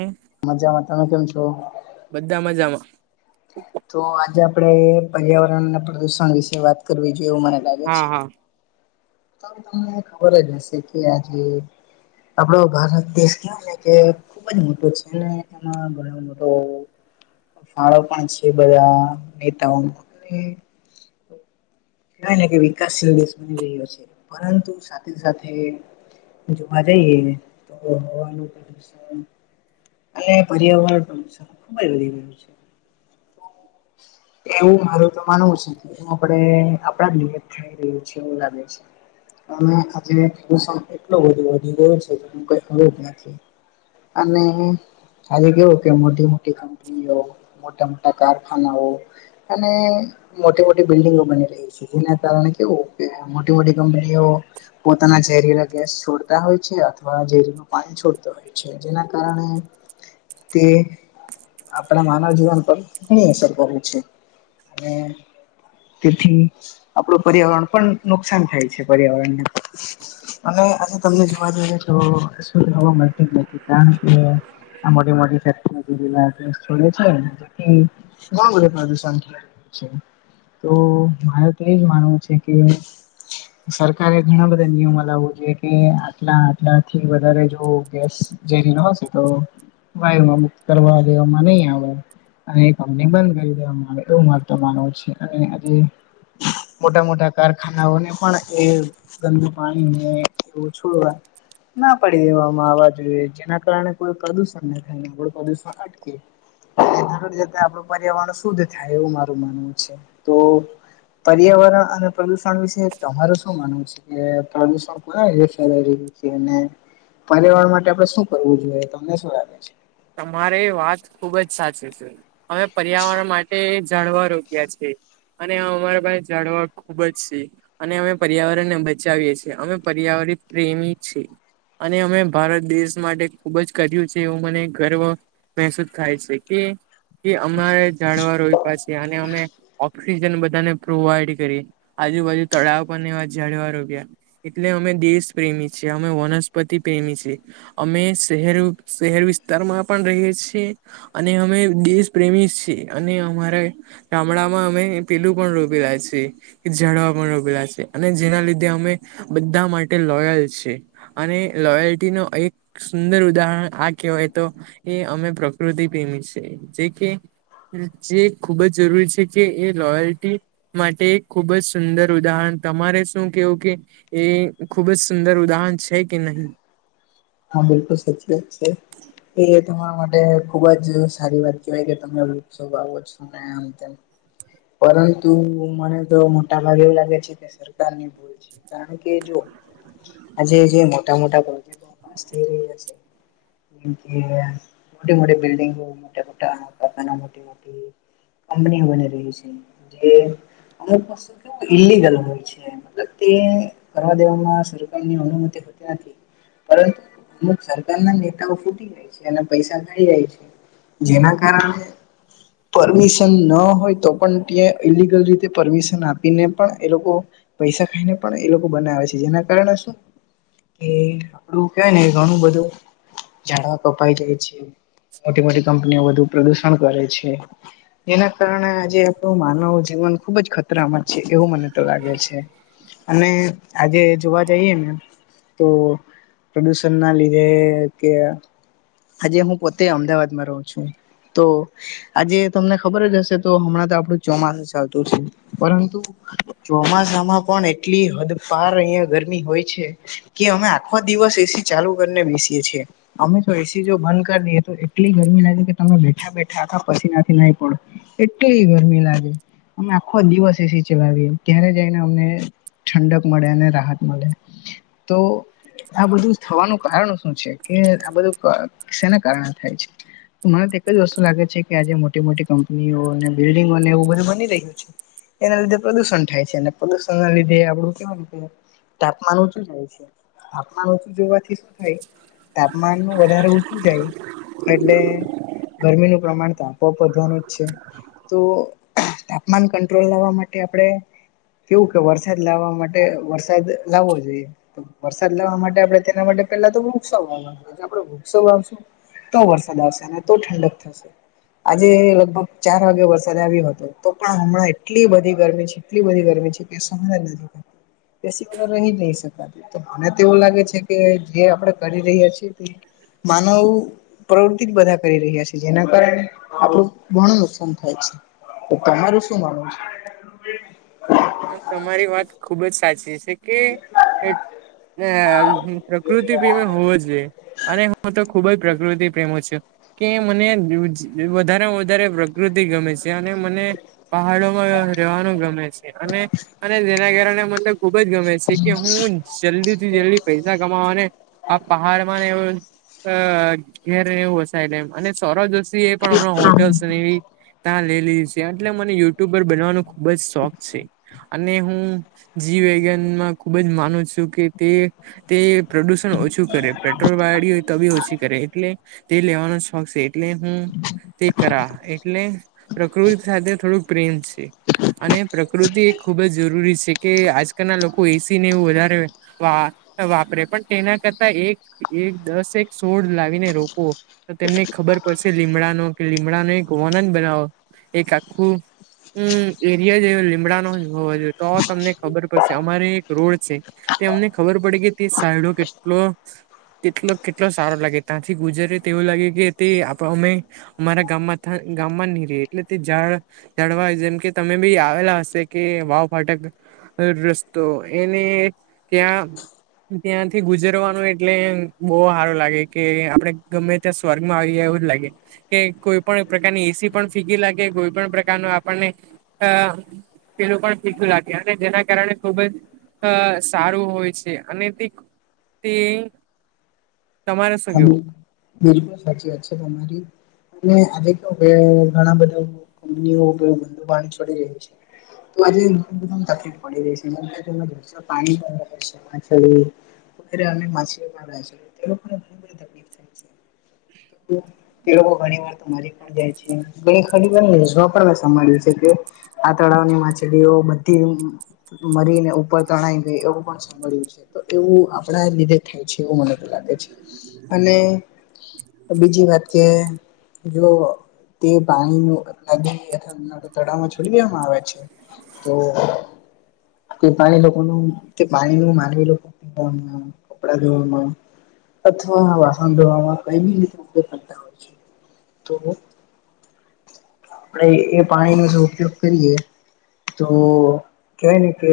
હમ મજામાં તમે કેમ છો? બધા મજામાં તો આજે આપડે પર્યાવરણ અને પ્રદુષણ વિશે વાત કરવી જોઈએ એવું મને લાગે. હા છે. હા તો તમને ખબર જ હશે કે આજે. આપડો ભારત દેશ ક ને કે ખુબ જ મોટો છે ને એમાં ફળો પણ છે બધા નેતાઓ ક ને કે વિકાસશીલ દેશ બની રહ્યો છે પરંતુ સાથે સાથે જોવા જઈએ તો હવાનું પ્રદુષણ અને પર્યાવરણ પ્રદૂષણ ખુબ જ વધી ગયું છે. એવું મારું તો માનવું છે કે એ આપણે આપડા લ થાઈ રહ્યું છે એવું લાગે છે અને આજે પ્રદૂષણ એટલું બધું વધી ગયો છે જે હું કઈ અું જ નથી અને આજે કેવું કે મોટી મોટી કંપનીઓ મોટા મોટા કારખાનાઓ અને મોટી મોટી બિલ્ડિંગો બની રહી. જેને કારણે કેવું કે મોટી મોટી કંપનીઓ પોતાના ઝેરીલા ગેસ છોડતા હોય છે અથવા ઝેરીલ પાણી છોડતો હોય. છે જેના કારણે તે આપણા માનવ જીવન પર ઘણી અસર કરું છે અને તેથી આપણું પર્યાવરણ પણ નુકસાન થાય છે પર્યાવરણને અને આજે તમને જોવા જઈએ તો શું જોવા મળતી નથી કારણ કે આ મોટી મોટી ફેક્ટરી [unintelligible] ગેસ છોડે છે ને જેથી બધું પ્રદૂષન તો મારે તો એજ માનવું છે કે સરકારે ઘણા બધા નિયમો લાવવો જોઈએ કે આટલા આટલાથી વધારે જો ગેસ ઝેરીલો હશે તો વાયુ માં મુક્ત કરવા દેવામાં નહી આવે. અને એ કંપની બંધ કરી દેવામાં આવે એવું મારુ તો માનવું છે અને આજે મોટા મોટા કારખાનાઓને પણ એ ગંદું પાણી ને એવું છોડવા ના પાડી દેવામાં આવવા જોઈએ જેના કારણે કોઈ પ્રદુષણ ન થાય આપડુ પ્રદુષણ અટકે આગળ જતા આપડું પર્યાવરણ શુદ્ધ થાય એવું મારું માનવું છે તો પર્યાવરણ અને પ્રદુષણ વિશે તમારુ શું માનવું છે કે પ્રદુષણ કોના લીધે ફેલાઈ રહ્યું છે અને પર્યાવરણ માટે આપડે શું કરવું જોઈએ તમને શું લાગે છે તમારે વાત ખુબ જ સાચી છે અવે પર્યાવરણ માટે ઝાળવા રોપ [unintelligible] છે અને અમારા પાસે ઝાડવા ખુબ જ સે અને અમે પર્યાવરણ ને બચાવીએ છીએ અમે પર્યાવરિત પ્રેમી છે. અને અમે ભારત દેશ માટે ખુબ જ કર્યું છે એવું મને ગર્વ મહેસૂસ થાય છે કે કે અમારે ઝાડવા રોઈપા છે અને અમે ઓક્સિજન બધાને પ્રોવાઈડ કરી આજુબાજુ તળાવ પર ને એવા ઝાડવા રોપ્યા. એટલે અમે દેશ પ્રેમી છે અમે વનસ્પતિ પ્રેમી છે. અમે શહેર શહેર વિસ્તારમાં પણ રહીએ છીએ. અને અમે દેશ પ્રેમી છીએ અને અમારા ગામડામાં અમે પેલું પણ રોપી રહ્યા છે. ઝાડવા પણ રોપેલા છે અને જેના લીધે અમે બધા માટે લોયલ છે. અને લોયલ્ટી નો એક સુંદર ઉદાહરણ આ કહેવાય તો એ અમે પ્રકૃતિ પ્રેમી છે જે કે જે ખુબ જ જરૂરી છે કે એ લોયલ્ટી માટે એક ખૂબ જ સુંદર ઉદાહરણ તમારે શું કેવું કે એ ખુબ જ સુંદર ઉદાહરણ છે કે નહીં. હા બિલકુલ સાચી વાત છે. એ તમારા માટે ખુબ જ સારી વાત કહેવાય કે તમે વૃક્ષો વાવો છો. આમ તેમ પરંતુ મને તો મોટા ભાગે એવું લાગે છે કે સરકારની કારણ કે જો આજે જે મોટા મોટા પાસ થઈ રહ્યા છે. જેમ કે મોટી મોટી બિલ્ડીંગો મોટા મોટા કારખાના મોટી મોટી કપની બની રહી છે જે અમુક પાસુ કેવુ ઈલીગલ હોય છે. મતલબ તે કરવા દેવામાં સરકારની અનુમતિ હોતી નથી. પરંતુ અમુક સરકાર ના નેતાઓ ફૂટી જાય છે અને પૈસા કાઢી જાય છે. જેના કારણે પરમિશન ન હોય તો પણ ત્યા ઇલલીગલ રીતે પરમિશન આપીને પણ એ લોકો પૈસા ખાઈને પણ એ લોકો બનાવે છે જેના કારણે શું કે આપડું કેવાય ને ઘણું બધું ઝાડવા કપાઈ જાય છે. મોટી મોટી કંપનીઓ વધુ પ્રદુષણ કરે છે. એના કારણે આજે આપણું માનવ જીવન ખુબ જ ખતરામાં જ છે એવું મને તો લાગે છે. અને આજે જોવા જઈએ ને તો પ્રદુષણ ના લીધે કે આજે હું પોતે અમદાવાદમાં રહું છું તો આજે તમને ખબર જ હશે તો હમણાં તો આપણું ચોમાસું ચાલતું છે પરંતુ ચોમાસામાં પણ એટલી હદપાર અહિયાં ગરમી હોય છે. કે અમે આખો દિવસ એસી ચાલુ કરીને બેસીએ છીએ અમે તો એસી જો બંધ કરી દેએ તો એટલી ગરમી લાગે કે તમે બેઠા બેઠા આખા પસીનાથી નાહી પડો એટલી ગરમી લાગે અમે આખો દિવસ એસી ચલાવી ત્યારે જઈને અમને ઠંડક મળે અને રાહત મળે. તો આ બધું થવાનું કારણ શું છે કે આ બધું પણ શેના કારણે થાય છે. મને તો એક જ વસ્તુ લાગે છે કે આજે મોટી મોટી કંપનીઓ અને બિલ્ડીિંગોને એવું બધું બની રહ્યું છે. એના લીધે પ્રદુષણ થાય છે અને પ્રદુષણ ના લીધે આપડું તાપમાન ઊંચું જાય છે તાપમાન ઊંચું જોવાથી શું થાય તાપમાન [unintelligible] વધારે ઊંચું જાય. એટલે ગરમીનું પ્રમાણ તો આપોઆપ વધવાનું જ છે. તો તાપમાન કંટ્રોલ લાવવા માટે આપણે કેવું કે વરસાદ લાવવા માટે વરસાદ લાવવો જોઈએ. વરસાદ લાવવા માટે આપડે તેના માટે પેલા તો વૃક્ષાવાવવા. તો આપડે વૃક્ષો વાવશું તો વરસાદ આવશે અને તો ઠંડક થશે આજે લગભગ ચાર વાગે વરસાદ આવ્યો હતો તો પણ હમણાં એટલી બધી ગરમી છે. એટલી બધી ગરમી છે કે સમજાતું જ નોતું એસી વગર તો રહી નહી શકાત તો મને તો એવું લાગે છે કે જે આપણે કરી રહ્યા છીએ માનવ પ્રવૃતિ જ બધા કરી રહ્યા છે જેના કારણે આપણું ઘણું નુકસાન થાય છે. તો તમારું શું માનવું છે. પણ તમારી વાત ખુબ જ સાચી છે. કે [unintelligible] પ્રકૃતિ હોવો જોઈએ અને હું તો ખુબ જ પ્રકૃતિ પ્રેમો છે. કે મને વધારે વધારે પ્રકૃતિ ગમે છે અને મને પહાડોમાં રહેવાનું ગમે છે. અને અને તેના કારણે મન તો ખુબજ ગમે છે કે હું જલ્દી થી જલ્દી પૈસા કમાવાને આ પહાડ માં ને એવ અ ઘેર ને વસાય લમ અને સોરો દ એપણ હણાં હોટસ એ ત્યાં લે લીધી છે એટલે મને યુટ્યુબ પર બન અને હું જીવૈજ્ઞાન માં ખુબ જ માનું છું કે તે તે પ્રદુષણ ઓછું કરે પેટ્રોલ વાળી હોય તો બી ઓછી કરે એટલે તે લેવાનો શોખ છે. એટલે હું તે કરા એટલે પ્રકૃતિ સાથે થોડુંક પ્રેમ છે. અને પ્રકૃતિ એ ખૂબ જ જરૂરી છે. કે આજકાલના લોકો એસી ને એવું વધારે વા વાપરે પણ તેના કરતા એક એક દસ એક સોળ લાવીને રોપો તો તેમને ખબર પડશે લીમડાનો કે લીમડા ન એક હોનન બનાવો એક આખું હમ એરિયા જે લીમડાનો હો જોઈએ તો તમને ખબર પડશે અમારે એક રોડ છે. તે એમને ખબર પડી કે તે સાઈડો કેટલો કેટલો કેટલો સારો લાગે ત્યાંથી ગુજરે તો એવું લાગે કે તે આપ અમે અમ રા ગામમાં ગામમાં નહી ર એટલે તે જળ જળવા જેમ કે તમે બી આવેલા શકે વાવ ફાટક રસ્તો એને ત્યાં ત્યાંથી ગુજરવાનું એટલે બહુ સારો લાગે કે આપડે ગમે ત્યા સ્વર્ગમાં આવી એવું જ લાગે. કે કોઈ પણ પ્રકારની એસી પણ ફીગી લાગે કોઈ પણ પ્રકારનું આપણને અ પેલું પણ ભીગું લાગે અને જેના કારણે ખુબ જ સારું હોય છે અને તે તે તમારે શું કેવું? હાલો બિલકુલ સાચી વાત છે તમારી આજે કે ઘણા બધા કંપનીઓ બ પાણી છોડી રહી છે તો આજે બધા ને તકલીફ પડી રહી છે. પાણી છેછક માછલી પણ છે. લોકોને ઘણી બધી તકલીફ થાય છે તે લોકો ઘણી વાર તો મારી પણ જાય છે અને ખરી વાર [unintelligible] આ તળાવની માછલીઓ બધી મરીને ઉપર તણાઈ ગઈ એવું પણ. છે તો એવું આપણા લીધે થાય છે એવું મને તો લાગે છે અને. બીજી વાત કે જો તે પાણી લાગી અથવા. તડાવમાં છલમાં આવે છે તો. પાણી લોકોનું પાણી ન માનવી પી કપડા ધોવામાં. અથવા વાહન ધોવામાં ક રીતે કરતા હોય છે તો. આપણે એ પાણી નો જો ઉપયોગ કરીએ. તો કેવા ને કે.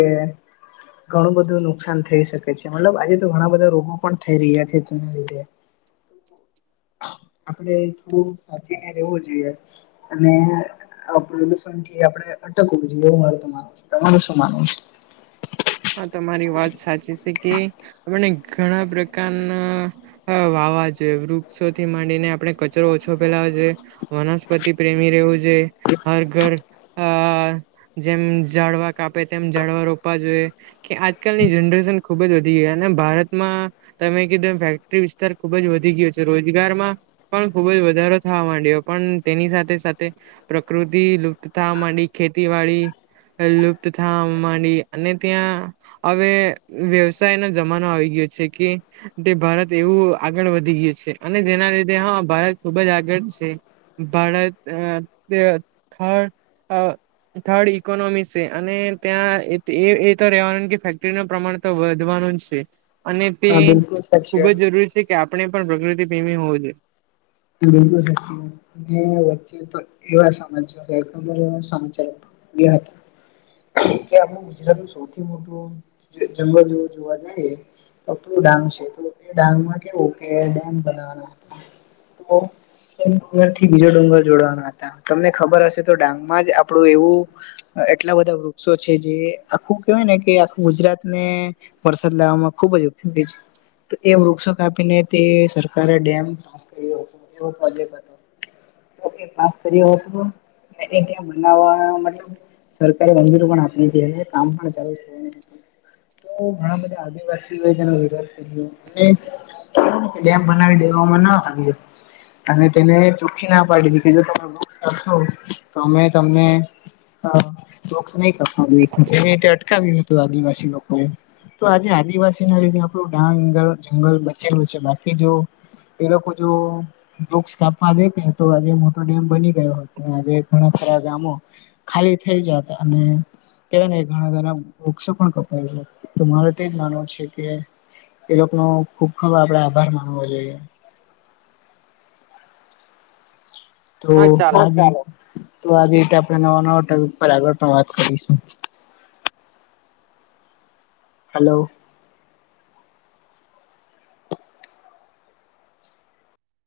ઘણું બધું નુકસાન થઈ શકે છે મતલબ આજે તો ઘણા બધા રોગો પણ થઈ રહ્યા છે તેના લીધે. આપડે થોડું સાચીને રહેવું જોઈએ. અને પ્રદુષણ થી આપડે અટકવું જોઈએ એવું મારું તો માનવું છે તમારું શું માનવું છે. હા તમારી વાત સાચી છે કે આપને ઘણા પ્રકારના. હ વાવા જોએ વૃક્ષોથી માંડીને આપણે કચરો ઓછો ફેલાવ જોઈએ. વનસ્પતિ પ્રેમી રહેવું છે હર ઘર. અ જેમ ઝાડવા કાપે તેમ ઝાડવા રોપવા જોઈએ. કે આજકાલની જનરેશન ખુબ જ વધી ગઈ અને ભારતમાં. તમે કીધું ફેક્ટરી વિસ્તાર ખુબ જ વધી ગયો છે રોજગારમાં. પણ ખુબ જ વધારો થવા માંડયો પણ તેની સાથે સાથે. પ્રકૃતિ લુપ્ત થવા માંડી ખેતીવાડી લુપ્ત થવા માંડી અને. ત્યાં હવે વ્યવસાય નો જમાનો આવી ગયો છે કે. તે ભારત એવું આગળ વધી ગયું છે અને જેના લીધે હા ભારત ખુબ જ આગળ છે. બાડ તે ખ. [inaudible] થર્ડ ઇકોનોમી છે અને ત્યાં એ. તો રેવા ફેક્ટરી ન પ્રમાણ તો વધવાનું જ છે અને તે હા બિલકુલ સાચી ખુબ વાત જ જરૂરી છે. કે આપણે પણ પ્રકૃતિ પ્રેમી હોવું જોઈએ. બલ તો સચી. [unintelligible] વચ્ચે તો એવા સમાચારબર એ સમાચાર હતા. કે આપણું ગુજરાત નું સૌથી મોટું જંગલ જો જોવા જઈ. પપડું ડાંગ છે તો એ ડાંગ માં કેવું કે ડેમ બનાવવાના હતા. તોર થી બીજો ડુંગર જોડાવાના હતા. તમને ખબર હશે તો ડાંગમાં જ આપડું એવું. એટલા બધા વૃક્ષો છે જે આખું કેહેવાય ને કે આખું ગુજરાતને. વરસાદ લાવવામાં ખુબજ ઉપયોગી છે. તો એ વૃક્ષો કાપીને તે સરકારે ડેમ પાસ કરી. એવો પ્રોજેક્ટ હતો. એ પાસ કર્યો હતો ત્યાં બનાવવા મતલબ. સરકારે મંજૂરી પણ આપી છે કામ પણ ચાલુ છે. તો ઘણા બધા આદિવાસીઓ તેનો વિરોધ કર્યો અને. ડેમ બનાવી દેવામાં ન આવી હતી. અને તેને ચોખ્ખી ના પાડી દ કે જો તમે કરશો તો અમે તમને. હા વૃક્ષ નહીં કપાવવા દેશુ એવી રીતે અટકાવ્યું હતું આદિવાસી લોકોએ. તો આજે આદિવાસી ના લીધે આપણું ડાંગ જંગલ બચેલું છે બાકી જો. ઈ લોકો જો વૃક્ષ કાપવા દે કે તો આજે મોટો ડેમ બની ગયો હતો આજે ઘણા ખરા ગામો. ખાલી થઇ જાત અને. કેલા ઘણા ઘણા વૃક્ષો પણ કપાય છે તો મારે તેજ માનવું છે કે. એ લોકોનોો ખૂબ ખૂબ આપડે આભાર માનવો જોઈએ. તો હા ચાલો. આ તો આ રીતે આપણે નવા નવા પર આગળ પણ વાત કરીશું હલો